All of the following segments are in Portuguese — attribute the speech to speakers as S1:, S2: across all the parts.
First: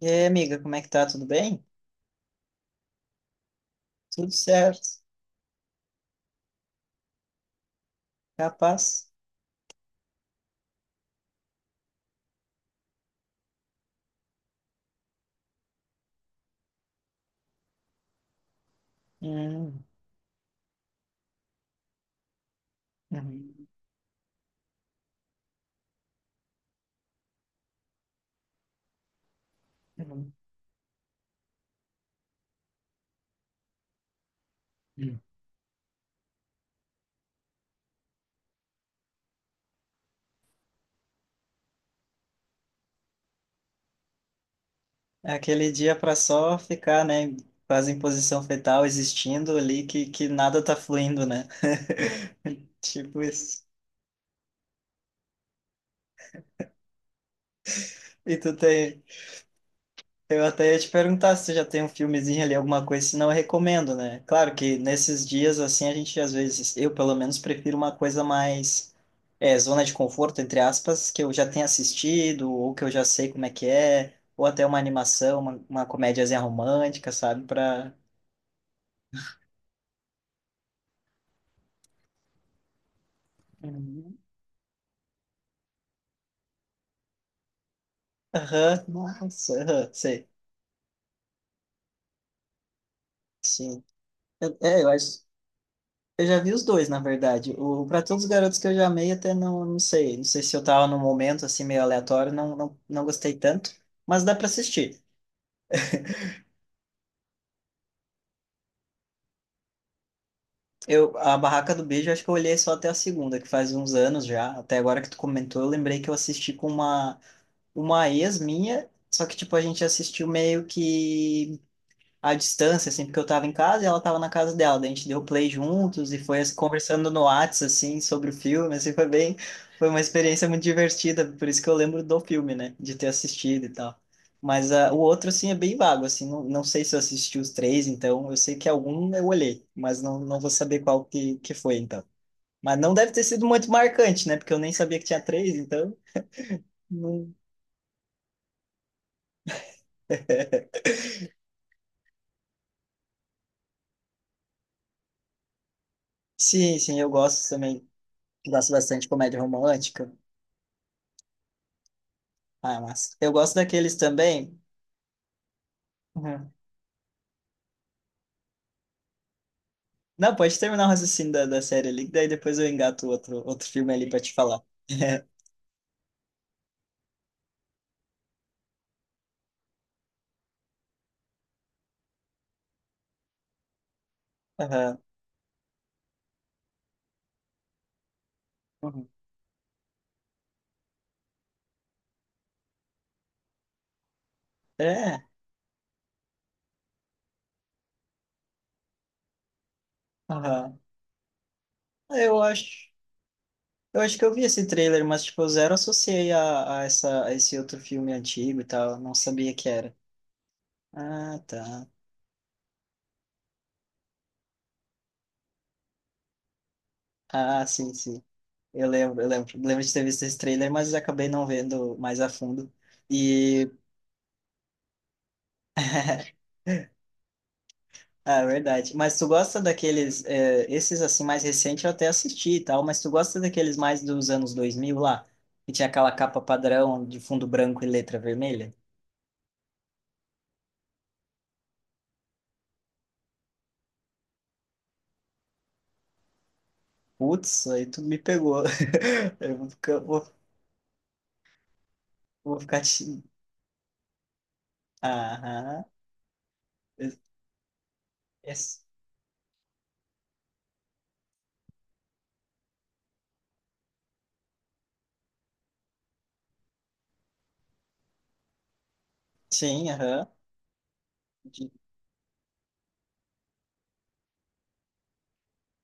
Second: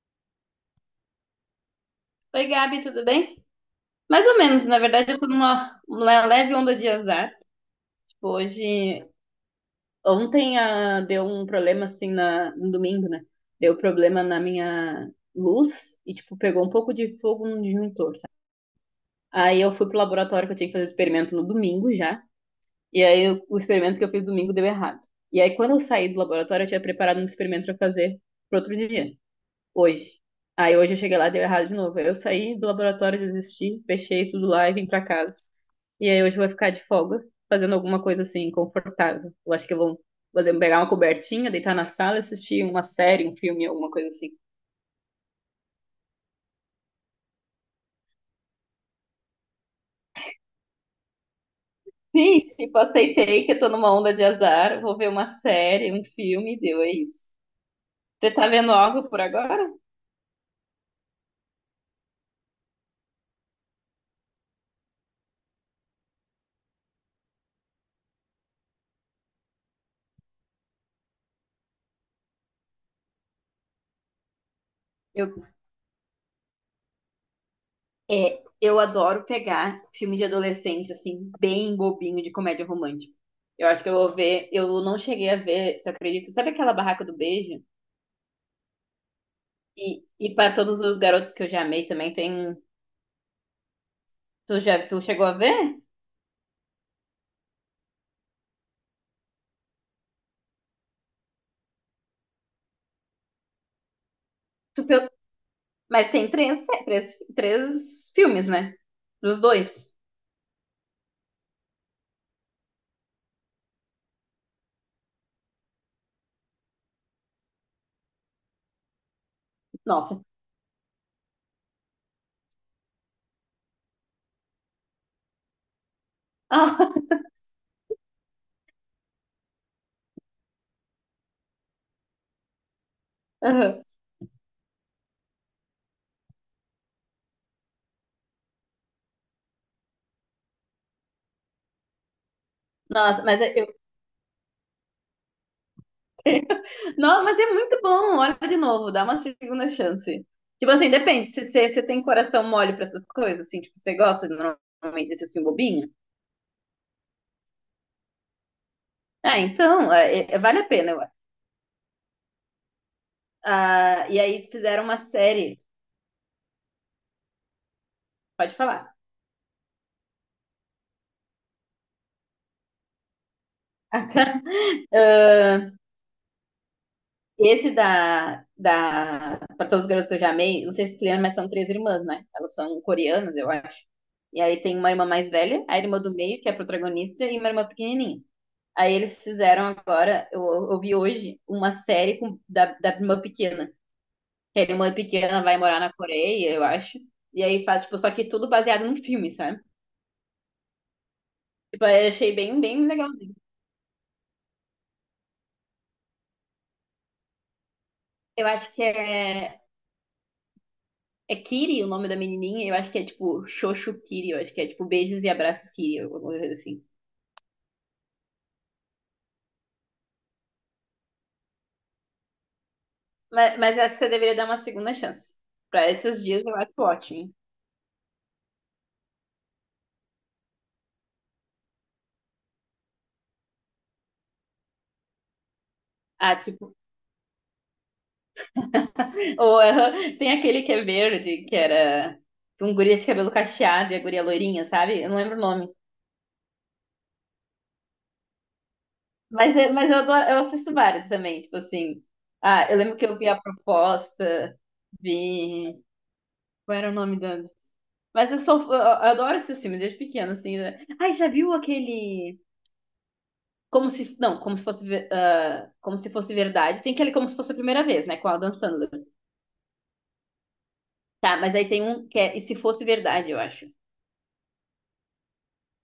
S1: E aí, amiga, como é que tá? Tudo bem?
S2: Oi, Gabi, tudo bem? Mais
S1: Tudo
S2: ou menos, na
S1: certo.
S2: verdade, eu tô numa leve onda de azar. Tipo, hoje,
S1: Capaz?
S2: ontem deu um problema assim no domingo, né? Deu problema na minha luz e, tipo, pegou um pouco de fogo no disjuntor, sabe? Aí eu
S1: Hum,
S2: fui pro laboratório que eu tinha que fazer experimento no domingo já. E aí o
S1: uhum,
S2: experimento que eu fiz domingo deu errado. E aí quando eu saí do laboratório, eu tinha preparado um experimento pra fazer pro outro dia, hoje.
S1: uhum,
S2: Aí hoje eu cheguei lá, e deu errado de novo. Aí eu saí do laboratório, desisti, fechei tudo lá e vim pra
S1: uhum.
S2: casa. E aí hoje eu vou ficar de folga, fazendo alguma coisa assim, confortável. Eu acho que eu vou fazer, pegar uma cobertinha, deitar na sala, assistir uma série, um filme, alguma coisa assim.
S1: É aquele dia para só ficar, né? Quase em posição fetal, existindo ali, que nada tá fluindo, né?
S2: Sim, tipo,
S1: Tipo
S2: aceitei que eu
S1: isso.
S2: tô numa onda de azar, vou ver uma série, um filme, deu, é isso. Você
S1: E
S2: tá
S1: tu
S2: vendo
S1: tem,
S2: algo por agora?
S1: Eu até ia te perguntar se já tem um filmezinho ali, alguma coisa, senão eu recomendo, né? Claro que nesses dias, assim, a gente às vezes, eu pelo menos prefiro uma coisa mais zona de conforto, entre aspas, que eu já tenha assistido, ou que eu já sei como é que é, ou até uma
S2: Eu,
S1: animação, uma comédiazinha romântica, sabe? Pra.
S2: eu adoro pegar filme de adolescente, assim, bem bobinho de comédia romântica. Eu acho que eu vou
S1: Uhum.
S2: ver, eu não cheguei a ver, você acredita? Sabe aquela Barraca do Beijo?
S1: Aham, nossa, aham, sei.
S2: E para todos os garotos que eu já amei também, tem.
S1: Sim. É, eu
S2: Tu
S1: acho.
S2: chegou a ver?
S1: Eu já vi os dois, na verdade. O Pra Todos os Garotos que eu já amei, até não sei. Não sei se eu tava num momento assim meio aleatório, não gostei tanto, mas dá pra
S2: Tu
S1: assistir.
S2: pe- mas tem três filmes, né? Dos dois.
S1: Eu, a Barraca do Beijo, acho que eu olhei só até a segunda, que faz uns anos já. Até agora que tu comentou, eu lembrei que eu assisti com uma ex minha, só que tipo, a gente
S2: Nossa.
S1: assistiu meio que à distância, assim, porque eu tava em casa e ela tava na casa dela. Daí a gente deu play juntos e foi assim,
S2: Ah,
S1: conversando no Whats, assim, sobre o filme, assim, foi uma experiência muito divertida, por isso que eu lembro do filme, né, de ter assistido e
S2: aham.
S1: tal. Mas ah, o outro, assim, é bem vago, assim, não sei se eu assisti os três, então eu sei que é algum eu olhei, mas não vou saber qual que foi, então. Mas não deve ter
S2: Nossa, mas
S1: sido muito marcante, né, porque eu nem sabia que tinha três, então...
S2: não,
S1: não-
S2: mas é muito bom. Olha de novo, dá uma segunda chance. Tipo assim, depende. Se você tem coração mole pra essas coisas, assim, tipo, você gosta normalmente desse filme bobinho?
S1: Sim, sim, eu gosto também, gosto bastante de
S2: Ah,
S1: comédia
S2: então,
S1: romântica,
S2: é, vale a pena, eu acho.
S1: ah, mas eu gosto daqueles
S2: Ah, e aí
S1: também.
S2: fizeram uma série.
S1: Uhum.
S2: Pode falar.
S1: Não, pode terminar o raciocínio da série ali, que daí depois eu engato outro filme ali pra te falar.
S2: Esse da para todos os garotos que eu já amei, não sei se tu lembra, mas são três irmãs, né? Elas são coreanas, eu acho. E aí tem uma
S1: Aham.
S2: irmã mais velha, a irmã do meio, que é a protagonista, e uma irmã pequenininha. Aí
S1: Uhum.
S2: eles fizeram eu vi hoje, uma série da irmã pequena. Que a irmã
S1: É,
S2: pequena vai morar na Coreia, eu acho. E aí faz, tipo, só que tudo baseado num filme, sabe?
S1: aham.
S2: Tipo, eu achei
S1: Eu
S2: bem
S1: acho,
S2: legalzinho.
S1: eu acho que eu vi esse trailer, mas tipo, eu zero associei a esse outro filme
S2: Eu
S1: antigo e
S2: acho que
S1: tal, não sabia
S2: é.
S1: que era.
S2: É
S1: Ah,
S2: Kiri o
S1: tá.
S2: nome da menininha, eu acho que é tipo Xoxo Kiri, eu acho que é tipo Beijos e Abraços Kiri, alguma coisa assim.
S1: Ah, sim, sim. Lembro de ter visto esse trailer, mas acabei não vendo mais a fundo.
S2: Mas,
S1: E
S2: mas eu acho que você deveria dar uma segunda chance. Pra esses dias eu acho ótimo.
S1: Ah, é verdade. Mas tu gosta daqueles, esses assim mais recentes eu até assisti e tal, mas tu gosta daqueles mais dos anos 2000 lá, que tinha aquela
S2: Ah,
S1: capa
S2: tipo,
S1: padrão de fundo branco e letra vermelha?
S2: ou ah, tem aquele que é verde, que era um guria de cabelo cacheado e a guria loirinha, sabe? Eu não lembro o nome.
S1: Putz, aí tu me pegou. Eu
S2: Mas,
S1: vou ficar, vou,
S2: eu assisto vários também, tipo assim.
S1: vou
S2: Ah, eu
S1: ficar
S2: lembro que eu
S1: te...
S2: vi a proposta, vi.
S1: Aham.
S2: Qual era o nome da. Mas eu sou. Eu
S1: Es-
S2: adoro esses filmes desde pequena, assim, né? Ai, já viu aquele. Como se como se fosse verdade. Tem aquele como se fosse a primeira vez, né, com a Adam Sandler.
S1: Sim, aham.
S2: Tá, mas aí
S1: De-
S2: tem um que é E se fosse verdade, eu acho.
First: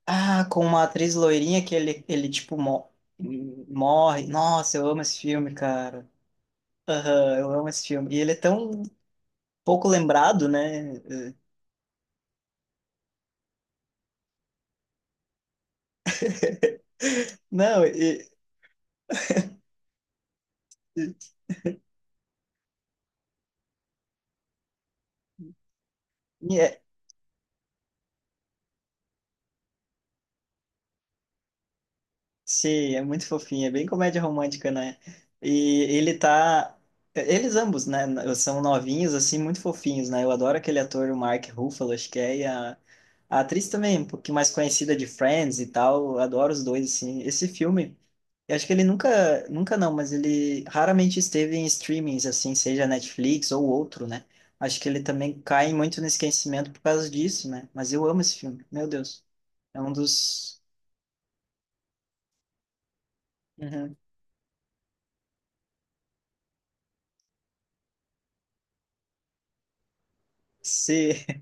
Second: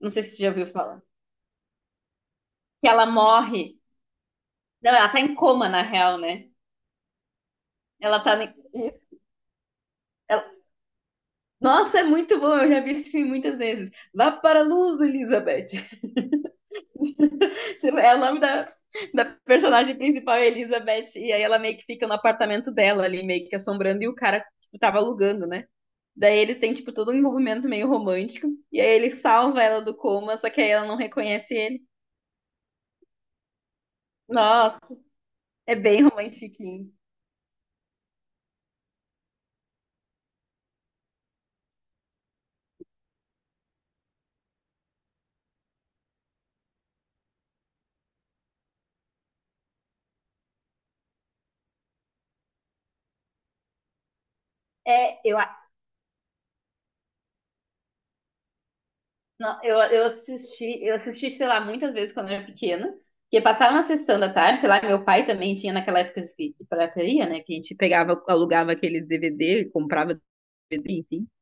S2: Não sei se você
S1: Ah,
S2: já
S1: com
S2: ouviu
S1: uma
S2: falar.
S1: atriz loirinha que ele tipo,
S2: Que ela morre.
S1: morre. Nossa, eu
S2: Não,
S1: amo
S2: ela
S1: esse
S2: tá em
S1: filme,
S2: coma, na
S1: cara.
S2: real, né?
S1: Aham, eu amo esse filme. E
S2: Ela
S1: ele
S2: tá.
S1: é
S2: ne-
S1: tão pouco lembrado,
S2: ela-
S1: né?
S2: Nossa, é muito bom, eu já vi esse filme muitas vezes. Vá para a luz, Elizabeth.
S1: Não,
S2: Tipo, é o nome da personagem principal, é Elizabeth,
S1: e-
S2: e aí ela meio que fica no apartamento dela ali, meio que assombrando, e o cara, tipo, tava alugando, né? Daí ele tem
S1: é,
S2: tipo, todo um envolvimento meio romântico. E aí ele salva ela do coma, só que aí ela não reconhece ele.
S1: Sim, é muito fofinho, é bem comédia romântica,
S2: Nossa,
S1: né?
S2: é
S1: E
S2: bem
S1: ele tá.
S2: romantiquinho.
S1: Eles ambos, né? São novinhos, assim, muito fofinhos, né? Eu adoro aquele ator, o Mark Ruffalo, acho que é, e a atriz também, um pouquinho mais conhecida de Friends e tal. Eu adoro os dois, assim. Esse filme, eu acho que ele nunca, nunca não, mas ele raramente esteve em streamings, assim, seja Netflix ou outro, né? Acho que ele
S2: É, eu,
S1: também
S2: a-
S1: cai muito no esquecimento por causa disso, né? Mas eu amo esse filme, meu Deus.
S2: não,
S1: É um dos.
S2: eu assisti, sei lá, muitas vezes quando eu era pequena. Porque passava na
S1: Uhum.
S2: sessão da tarde, sei lá, meu pai também tinha naquela de pirataria, né? Que a gente pegava, alugava aqueles DVD, comprava DVD, enfim.
S1: Sim.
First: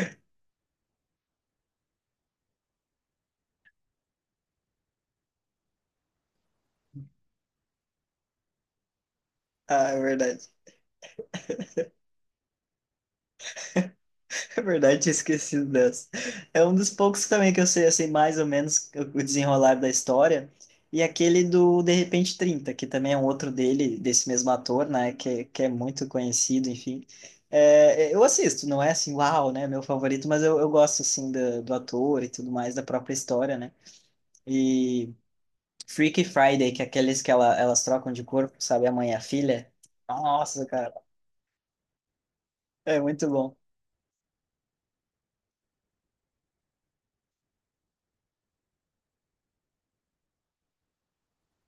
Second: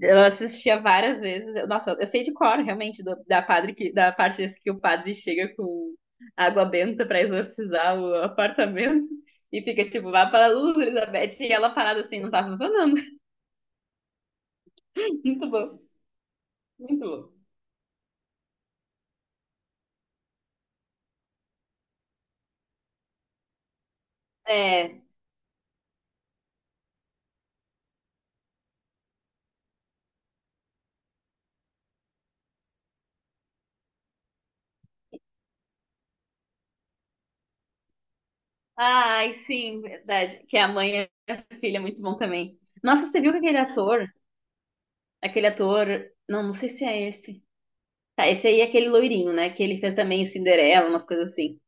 S2: Eu assistia várias vezes. Nossa, eu sei de cor, realmente, da parte desse que o padre chega com água benta pra exorcizar o apartamento e fica
S1: Ah, é
S2: tipo, vá para
S1: verdade.
S2: a luz, Elizabeth, e ela parada assim, não tá funcionando.
S1: É verdade, tinha
S2: Muito
S1: esquecido
S2: bom,
S1: dessa. É um dos
S2: muito
S1: poucos
S2: bom.
S1: também que eu sei, assim, mais ou menos o desenrolar da história. E aquele do De Repente Trinta que também é um outro dele, desse mesmo ator,
S2: É.
S1: né? Que é muito conhecido, enfim. Eu assisto, não é assim, uau, né? Meu favorito, mas eu gosto, assim, do ator e tudo mais, da própria história, né? E Freaky Friday, que é aqueles que elas trocam de corpo, sabe? A mãe e a
S2: Ai,
S1: filha.
S2: sim, verdade. Que
S1: Nossa,
S2: a
S1: cara,
S2: mãe e a filha é muito bom também.
S1: é
S2: Nossa, você
S1: muito
S2: viu que
S1: bom.
S2: aquele ator, não, não sei se é esse. Tá, esse aí é aquele loirinho, né? Que ele fez também Cinderela, umas coisas assim.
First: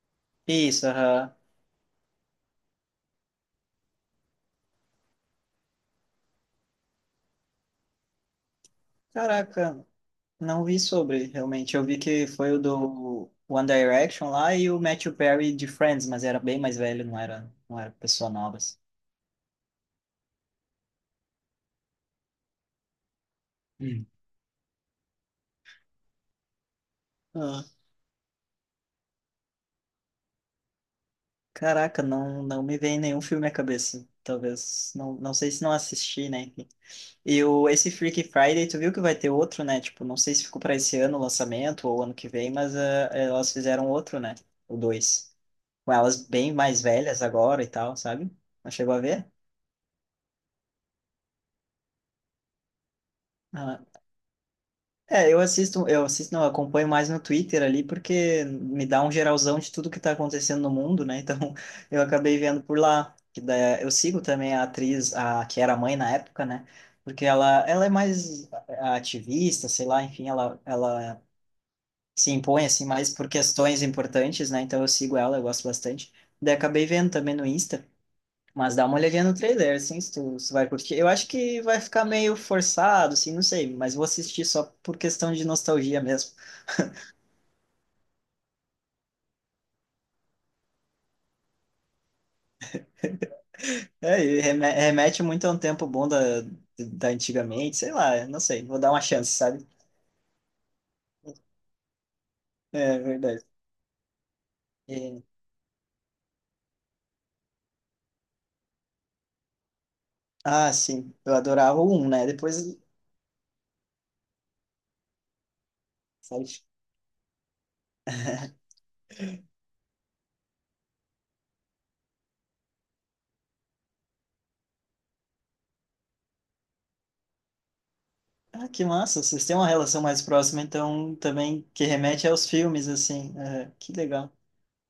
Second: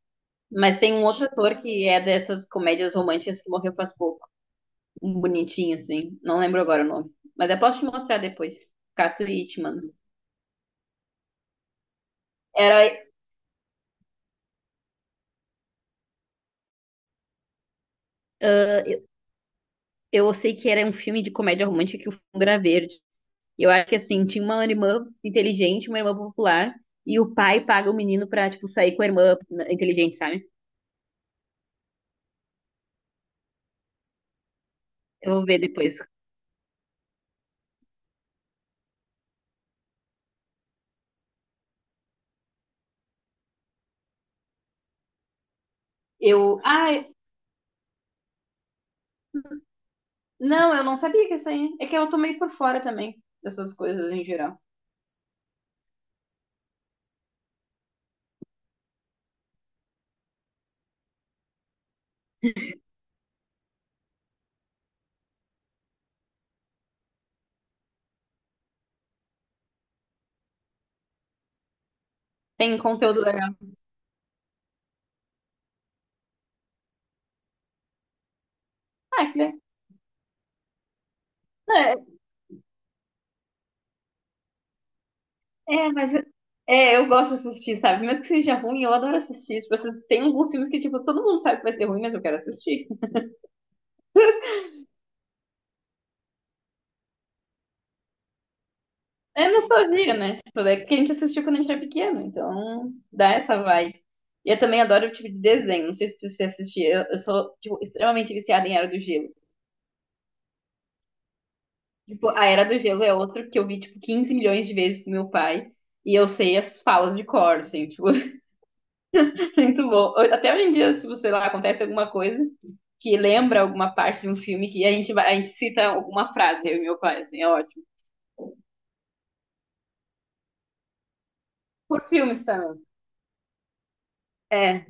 S2: Mas
S1: Isso,
S2: tem um outro
S1: aham.
S2: ator que é dessas comédias românticas que morreu faz pouco. Um bonitinho, assim. Não lembro agora o nome. Mas eu posso te mostrar depois. Cato e te.
S1: Caraca, não vi sobre, realmente. Eu vi que foi o
S2: Era,
S1: do One Direction lá e o Matthew Perry de Friends, mas era bem mais velho, não era pessoa nova. Assim.
S2: ah, eu sei que era um filme de comédia romântica que o fundo era verde. E eu acho que
S1: Hum.
S2: assim, tinha uma irmã inteligente, uma irmã popular, e o pai
S1: Ah,
S2: paga o menino pra, tipo, sair com a irmã inteligente, sabe?
S1: caraca, não me vem nenhum filme à cabeça. Talvez, não
S2: Eu vou
S1: sei
S2: ver
S1: se não
S2: depois.
S1: assisti, né? E o, esse Freaky Friday, tu viu que vai ter outro, né? Tipo, não sei se ficou para esse ano o lançamento ou ano que vem, mas ah, elas fizeram outro, né? O dois. Com elas bem
S2: Eu.
S1: mais
S2: Ai,
S1: velhas agora e tal, sabe? Não chegou a ver?
S2: não, eu não sabia que isso aí. É que eu tô meio por fora também dessas
S1: Ah,
S2: coisas em geral.
S1: é, eu assisto, não, eu acompanho mais no Twitter ali, porque me dá um geralzão de tudo que tá acontecendo no mundo, né? Então, eu acabei vendo por lá. Que daí, é, eu sigo também a atriz, que era mãe na época, né? Porque ela é mais ativista, sei lá, enfim, ela se impõe,
S2: Tem
S1: assim, mais
S2: conteúdo
S1: por
S2: legal.
S1: questões importantes, né? Então, eu sigo ela, eu gosto bastante. Daí, acabei vendo também no Insta. Mas dá uma olhadinha
S2: Ah,
S1: no
S2: que
S1: trailer, assim, se tu vai curtir. Eu acho que vai ficar
S2: legal.
S1: meio forçado, assim, não sei, mas vou assistir só por questão de
S2: É,
S1: nostalgia
S2: mas
S1: mesmo.
S2: eu gosto de assistir, sabe? Mesmo que seja ruim, eu adoro assistir. Tipo, esses- tem alguns filmes que, tipo, todo mundo sabe que vai ser ruim, mas eu quero assistir.
S1: É, e remete muito a um tempo bom da antigamente, sei lá, não sei, vou dar uma chance,
S2: É
S1: sabe?
S2: nostalgia, né? Tipo, é que a gente assistiu quando a gente era pequeno, então
S1: É
S2: dá
S1: verdade.
S2: essa vibe. E eu também adoro o
S1: E-
S2: tipo de desenho. Não sei se você assistia. Eu sou, tipo, extremamente viciada em Era do Gelo.
S1: ah, sim, eu adorava o um, né?
S2: Tipo, a Era
S1: Depois.
S2: do Gelo é outro que eu vi, tipo, 15 milhões de vezes com meu pai. E eu
S1: Sabe?
S2: sei as falas de cor, assim, tipo. Muito bom. Até hoje em dia, se você lá acontece alguma coisa que lembra alguma parte de um filme que a gente vai, a gente cita alguma frase, eu e meu pai, assim, é ótimo.
S1: Ah, que massa, vocês têm uma relação mais próxima, então também que
S2: Por
S1: remete
S2: filmes
S1: aos
S2: também.
S1: filmes, assim. Aham, que legal.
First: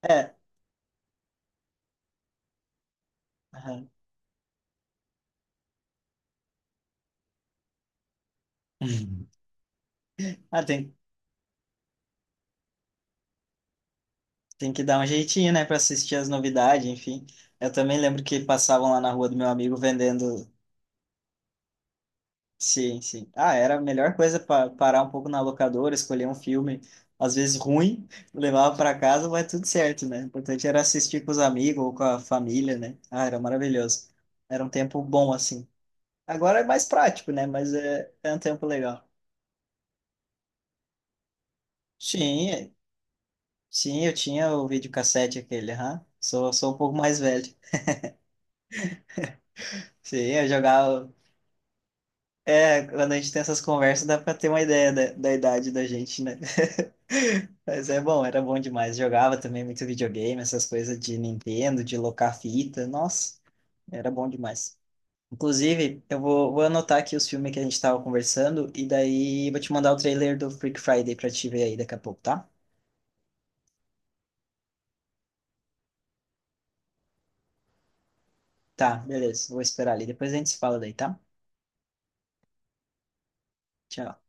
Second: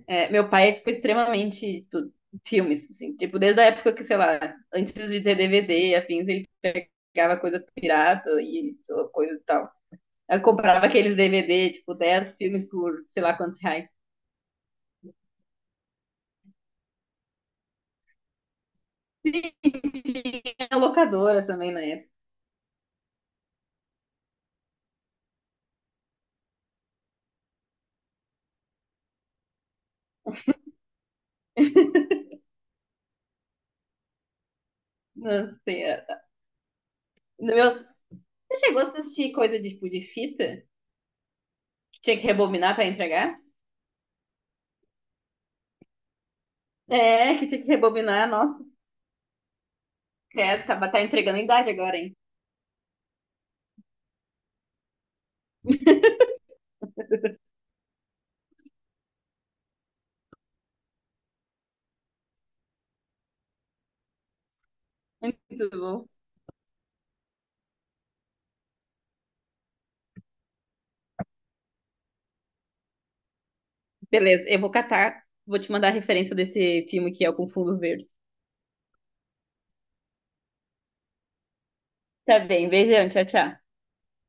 S2: É,
S1: É.
S2: meu pai é, tipo, extremamente, tipo, filmes, assim, tipo, desde a
S1: Aham.
S2: época que, sei lá, antes de ter DVD, afins, ele pegava coisa pirata e coisa e tal. Eu
S1: Ah,
S2: comprava
S1: tem,
S2: aqueles DVD, tipo, 10 filmes por sei lá quantos reais.
S1: tem que dar um jeitinho, né, para assistir as novidades, enfim. Eu também lembro que passavam lá na rua do meu amigo vendendo.
S2: Tinha locadora também na época.
S1: Sim, sim. Ah, era a melhor coisa para parar um pouco na locadora, escolher um filme, às vezes ruim, levava para casa, vai tudo certo, né? O importante era assistir com os amigos ou com a família, né? Ah, era maravilhoso. Era um tempo bom,
S2: Não
S1: assim.
S2: sei. É-
S1: Agora é mais prático, né? Mas
S2: Meus...
S1: é um tempo
S2: Você chegou a
S1: legal.
S2: assistir coisa de, tipo, de fita? Tinha que
S1: Sim, é-
S2: rebobinar pra entregar?
S1: sim, eu tinha o videocassete aquele, aham. Sou um pouco mais
S2: É, que
S1: velho.
S2: tinha que rebobinar, nossa.
S1: Sim, eu
S2: É, tá, tá
S1: jogava.
S2: entregando a idade agora, hein?
S1: É, quando a gente tem essas conversas, dá pra ter uma ideia da idade da gente, né? Mas é bom, era bom demais. Jogava também muito videogame, essas coisas de Nintendo, de locar fita. Nossa, era bom demais.
S2: Muito
S1: Inclusive,
S2: bom.
S1: vou anotar aqui os filmes que a gente tava conversando e daí vou te mandar o trailer do Freak Friday pra te ver aí daqui a pouco, tá?
S2: Beleza, eu vou catar, vou te mandar a referência desse filme que é o Com Fundo Verde.
S1: Tá, beleza. Vou esperar ali. Depois a gente se fala daí, tá?
S2: Tá bem, beijão, tchau, tchau.
S1: Tchau.